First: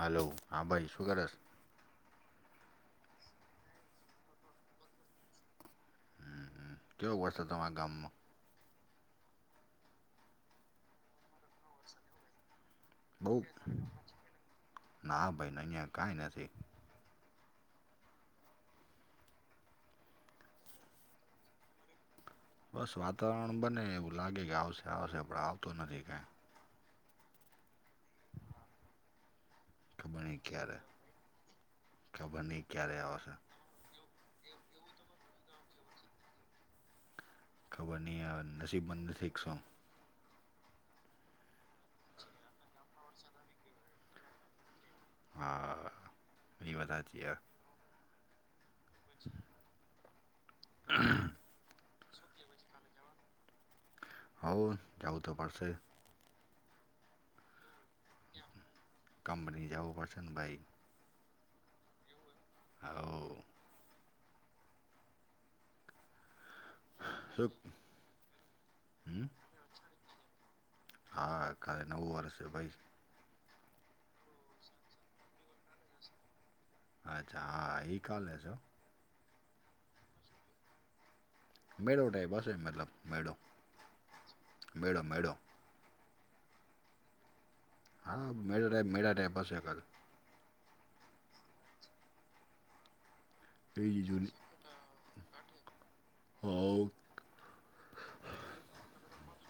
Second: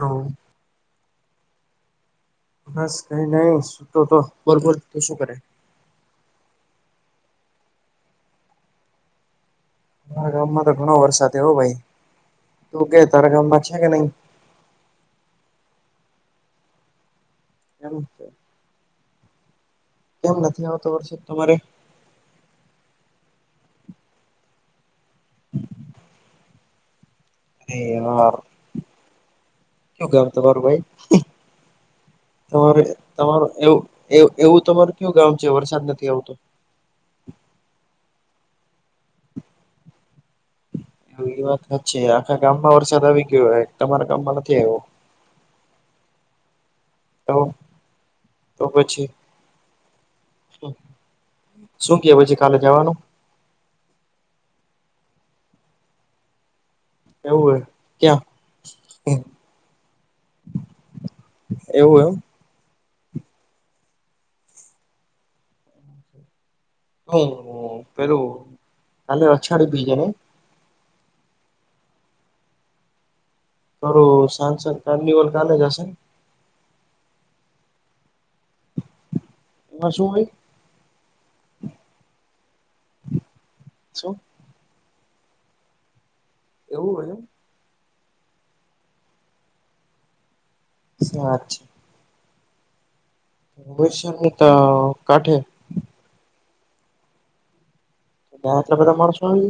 તો હલો હા ભાઈ શું કરશ. બસ કઈ નહી સુટતો તો બરોબર તો શું કરે. ના ના કેવ વર્ષ તમામે ગામમાં. તાર ગામમાં તો ઘણો વરસાદવ ભાઈ તું કે બઉ તારા ગામમાં છે કે નહી. ના ભાઈ ન અહીં કઈ નથી એમ છે એમ નથી આવતો વર્ષે તમારે બસ વાતાવરણ બને એવું લાગે કે આવશે આવશે આપણે આવતું નથી કં એ હ કયો ખબર ગામ નહીં તમારુ ક્યારે ભાઈ ખબર નહીં તમારે ક્યારે આવશે તમારું એવું એવું તમારું કયુ ગામ છે વરસાદ નથી આવતો ખબરની નસીબંધ નથી કે શુ એ વાત છે આખા ગામમાં વરસાદ આવી ગયો તમારા ગામમાં નથી આવ્યો હા એ વાત સાચી તો તો પછી શું ક પછી કાલે જવાનું હઉ જાઉ તો પારસે એવું હ કામપની જાવ પડશે ને ભાઈ એવું એમ હ હ શું પેલું હમ કા અછાડી બીજને હા કારે નવું વર્ષ ભાઈ કર સાનસન કાર્નિવલ કાલેશેન અચ્છા હા એ કાલે છો એમાં શું હોય મેળો ટાઈપ હશે મતલબ મેળો શું મેડો મેડો એવું હય હા મેળા મેળા ટાઈપ હશે એકાદુ સાચ છે એ ઉસ જ ને જૂની તો કાઠે [inaudible] [unintelligible] એટલા બધા માણસોઓય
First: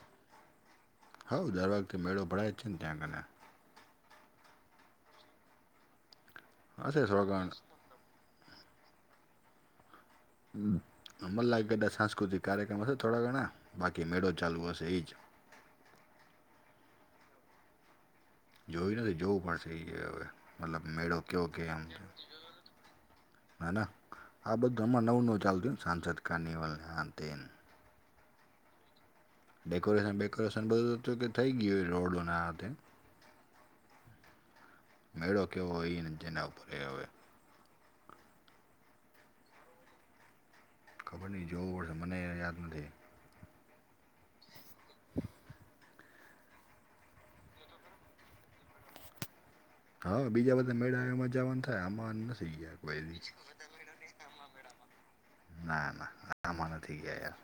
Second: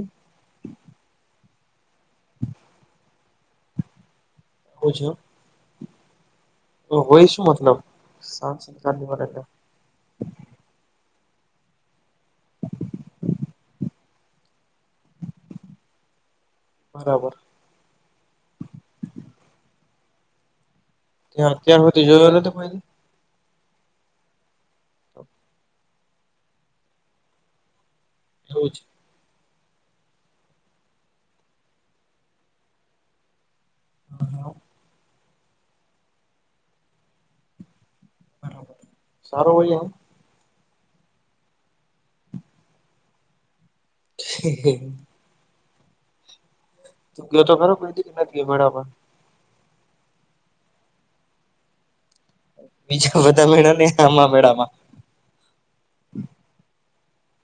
હા [unintelligible] [unintelligible] હશે થોડા હોય શું ઘણા મતલબ સાંસ્કૃતિક કાર્યક્રમ હશે થોડા ઘણા બાકી મેળો ચાલુ હશે એજ બરાબર જોય નથી જોવું પડશે એ હવે મતલબ મેળો કેવો ત્યાં કે એમ અત્યાં સુધી જોયે [unintelligible] ના ના આ બધું આમાં નવું નવું ચાલતું સાંસદ કાર્નિવલને આંતને એવું છે ડેકોરેશન બેકોરેશન બધું હતું કે થઈ ગયું હો રોડો ના હાથે [inaudible] મેળો કેવો હોયને જેના ઉપર હવે બરાબર સારો હોય એમ ખબર ની જોવું પડહે મને યાદ નથી [inaudible] [inaudible] તું ગયો [unintelligible] હા બીજા બધા મેળા મજાવાનું થાય આ બીજા બધા મેળા ને આમાં મેળામાં ના ના આમાં નથી ગીયા યાર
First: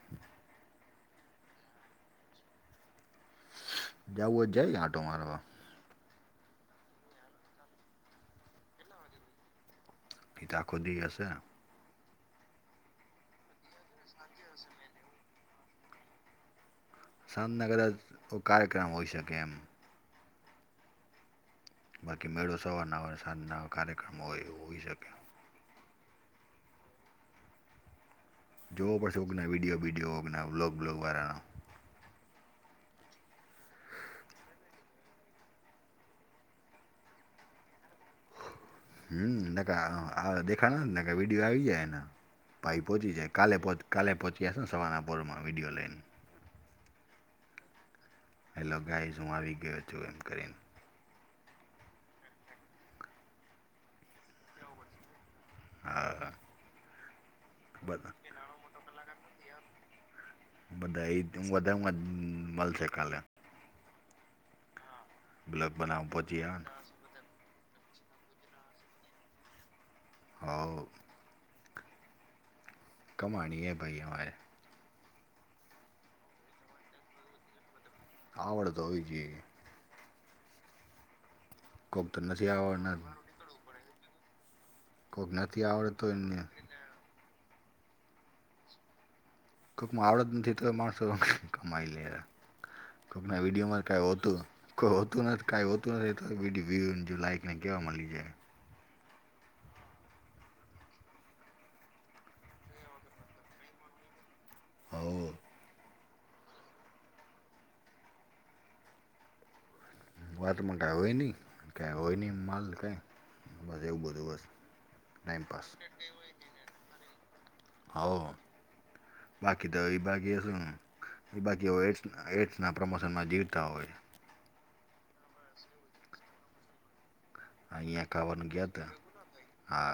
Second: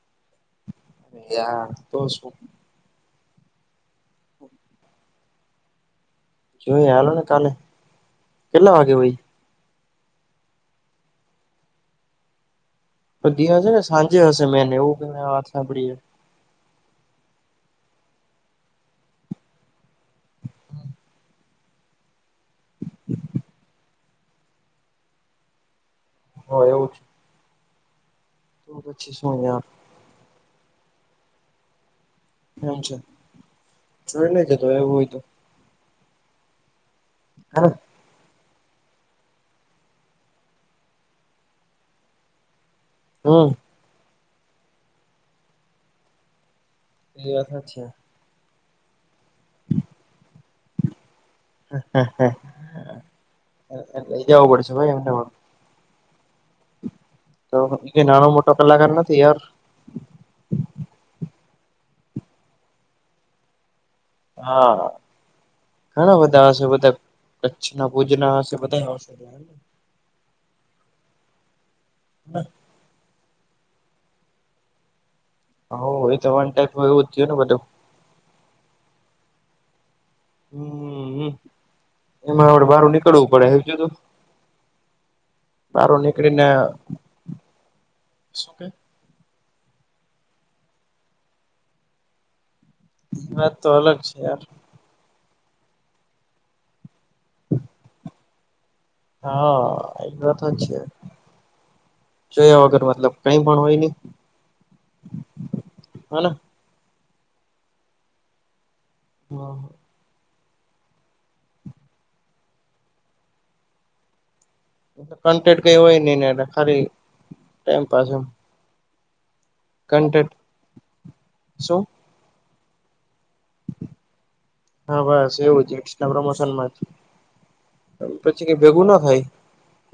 યાર તો શું જાય આંટો મારવા જોએ આલોને કાલે કેટલા વાગે હોઈ ઈતો આખો દી હશે બધી હશે ને સાંજે હશે મેને એવું વાત સાંભળીએે કાર્યક્રમ હોઈ, શકે એમ બાકી મેળો સવારના હોય, સાંજના કાર્યક્રમ હોય એ હોઈ શકે હ એવુ જોવો પડશે શું કોકના યાર વિડીયો વિડીયો બ્લોગ બ્લોગ વાળાના એમ છે જોઈ, ને જતો એવુ હોય તો [inaudible] હમ વિડીયો આવી જાય એના ભાઈ પોંચી જાય, હમ કાલે પોચી કાલે પોચીયાસ સવારના પોરમાં વિડીયો લઈ ને એ હેલો ગાઈસ હુ આવી ગયો છુ, એમ કરીને [unintelligible] આ તો નાનો મોટો કલાકાર નથી યાર બધા એ વધારે મલશે કાલે હા બ્લોગ બનાવ ઘણા પહોંચી બધા આવે હશે, ને બધા કચ્છના ભુજના હશે બધાશેને હોવ [inaudible] કમાણીએ ભાઈ બધુ [unintelligible] હમ કોક તો એમાં નથી આપડે બહાર આવડ નીકળવું પડે કોકના બાર નીકળીને શું કે કોઈકમાં આવડત નથી, તો માણસો કમાઈ લે એ કપના વાત તો વિડિયોમાં ક અલગ છે હતુ યાર કોઈ હોતું નથી કાંઈ હોતુ નથી, તો વ્યુને જો લાઈકને કહેવા મળી જાય હા એ વાત જ છે, જોયા વગર મતલબ કઈ મ હોય ને હો હના હા હ વાતમાં ક હોય નહ ક હોય, નહી માલ કઈ બસ એવું બધું બસ કોન્ટે ક ટાઈમપાસ હોય નહી ને ખ ટમ પા એ હો બાકી તો વિભાગીય છે, વિભાાગીય શું હોય. એડ્સના પ્રમોશનમાં જીવતા હોય હા, બસ એવું જ એકસ્ટા પ્રમોશનમાં જ અહીંયા પછી ખાવાનું ક ગયા હતા ભેગુના થાય. હા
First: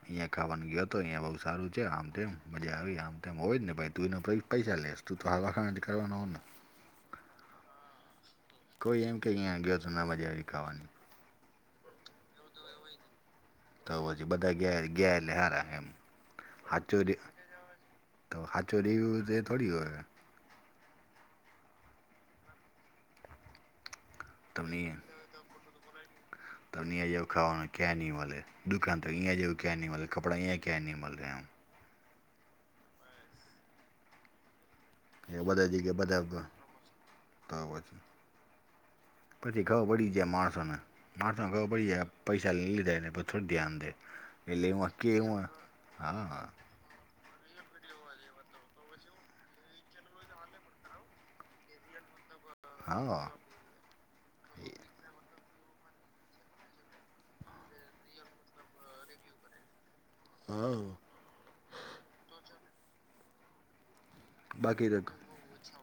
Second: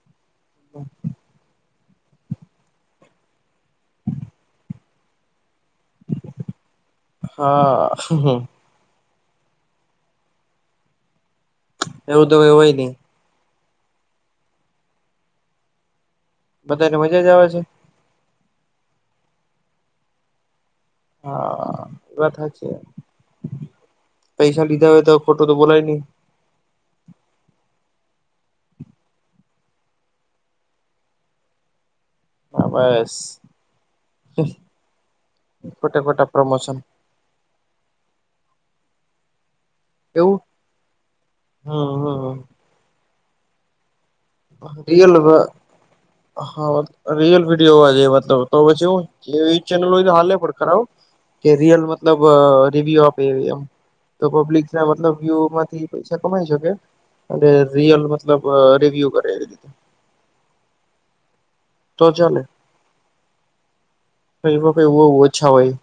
અહંયા ખાવા ગયો હતો અહીિયાયા બઉુ સારુ છે, આમ તેમ મજા આવી આમ તેમ હોય જ ને તું પૈસા લેસ ત તો હ વાખાણાથી કરવાનો હો, ને હા કોઈ એમ કે અહીંયા ગયો, તો ના મજા આવી ખાવાની એવું તો કે હોય નહી તો પછી બધા ગયા ગયા, લ હાર એમ હા બધાને ચોરી મજા જ આવે છે તો સાચો રિવ્યુ તો એ થોડી હોય. હા એ વાત હ છે, પૈસા લીધા હોય તો ખોટો તો બોલાય નહી. તો અહીંયા જેવુ ખવાનું ક્યા ની મળે દુકાન તો જેવું ક્યા ન મળે કપડા ક્યા નહી મળે આમ. હા બસ [unintelligible] એ બધા જગ્યા ખોટા બધા ખોટા પ્રમોશન આપતા ત [unintelligible] પછી ખબર પડી જાય એવું માણસોને માણસોને ખબર પડી હમ જાય હમ પૈસા લીધે એ બધ [unintelligible] રિયલમાં હા. રિયલ વિડીયો એવા તો તો પછી એ એવી ચેનલ હોય તો હાલે પણ ખરાબ કે રિયલ મતલબ રિવ્યુ હા આપેવી એમ. તો પબ્લિક ના મતલબ વ્યુ માંથી પૈસા કમાઈ શકે અને રિયલ મા મતલબ રિવ્યુ કર હા. તો ચાલે. એમાં કઈ બાકી રગ બહુ ઓછા હોય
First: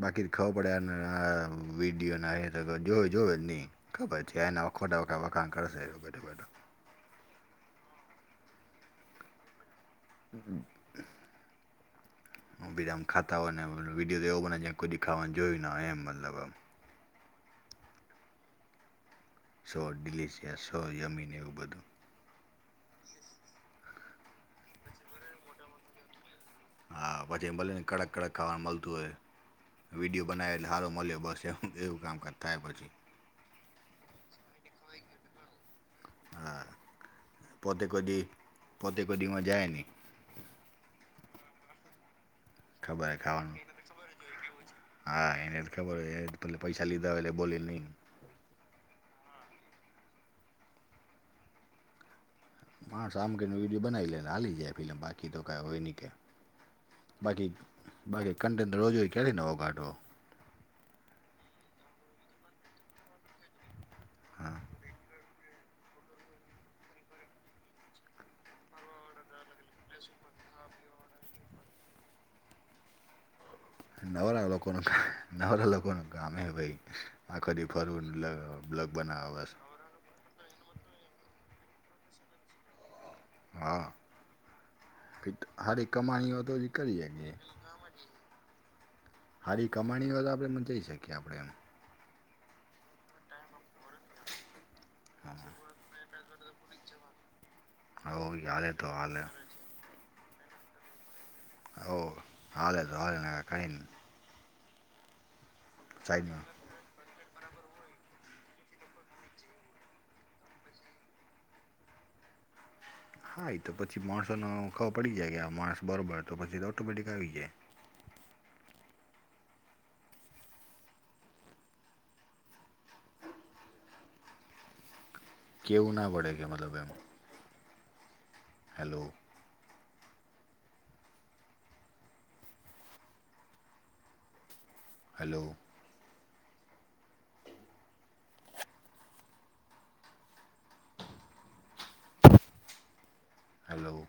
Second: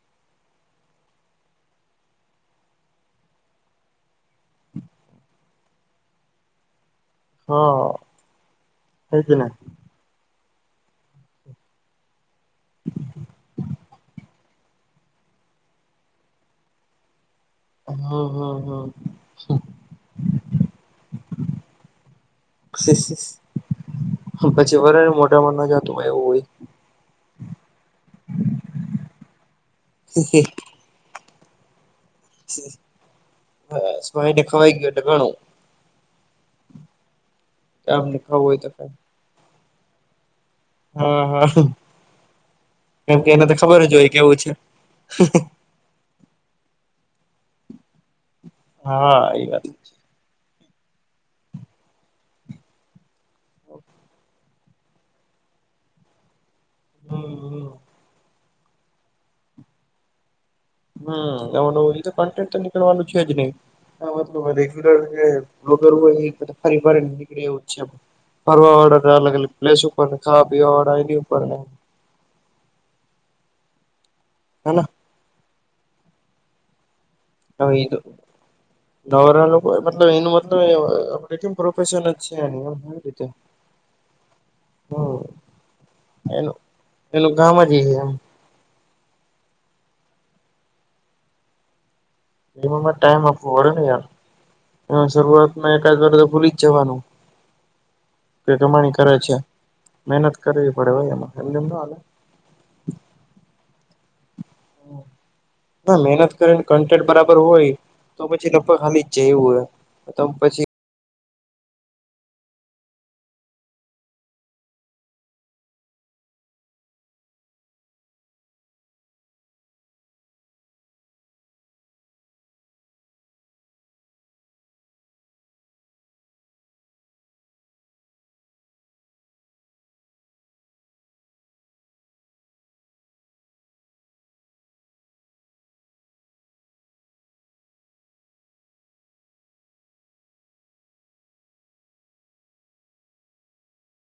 બાકી તો ખબર પડે અને આ વિડીયોના હ તો જોવે જોવે જ નહીં. ખબર છે એના વખોટ વખા વખાણ કરશે બું બું. હા તેજ ને. હમ્મ. હ બીજામ ખાતા હોય ને વિડીયો તો એવો બને કોઈ દે ખાવાને જોય એમ મતલબ આમ. હા હા હા. સો ડિલિશિયસ હોય યમ્મીને બધું. [unintelligible] પછી વરા મોઢામાં ન જતું હોય એવું. હોય હા ભજે ભલેને કડક કડક ખવાનું મળતું હોય. વિડીયો બનાવેલ સારો મળ્યો બસ એ એવું કામ કર [unintelligible] ભાઈને ખવાઈ ગટ ઘણું. હા પોતે કો આમને દી ખાવું હોય તો ખાય. પોતે કો દી માં જાય ની. હા હા ખબર હે કેમ કે એને તો ખાવાનું ખબર જ હોય કેવું છે. હા એને તો ખબર જ હો એ પલે પૈસા લીધા હોય એટલે બોલે નહી. હા એ વાત [unintelligible] માં શામ કરીનો વિડીયો બનાવી લેને હાલી જાય ફિલ્મ બાકી તો કઈ હોય ની કે. હમ બાકી હમ. બાકી [unintelligible] રોજ હોય ક્યારે નવો કાઢો. હમ્મ એમાં તો કન્ટન્ટ તો નીકળવાનું છે જ નહી મતલબ હા રેગ્યુલર જે વગર હો એ ફરી ફરી ને નીકળે એવુ છે ફરવા વાળા તો અલગ અલગ પ્લેસ ઉપર ને ખા ભી આઈની ઉપર નવારા લોકો નું હેના નવારા લોકો નું કામે ભાઈ. આખો દી હવે એ તો ફરવુંને બ્લગ બનાવવા શું [unintelligible] એનું તો એવા [unintelligible] ફેશન છે એની એમ કઈ રીતે. હા હમ હારી કમાણીઓ તો એનું બી કરીએ ને. એનું કામ જ એ એમ હરી કમાણી હો તો આપણે મ જઈ શકીએ આપણે એમ. એમાં માં ટાઈમ આપું વડે ને યાર. એના શરૂઆતમાં એકદ વાર તો ભૂલી જવાનું. હવ કે હાલે તો કમાણી કરે હાલે છે મહેનત કરવી પડે હોય એમાં. એમને એમ ના હાલે ઓ હાલે તો હલે ને કઈ નહીં. ના મહેનત સાઈડમાં કરે ને કન્ટેન્ટ બરાબર હોય તો પછી લગભગ હાલી જ જાય એવું હોય તો પછી હા એ તો પછી માણસો ન ખબો પડી જાય કે માણસ બરોબર તો પછી તો ઓટોમેટિક આવી જાય. કેવું ના પડે કે મતલબ એમાં હેલો. હલો. હલો.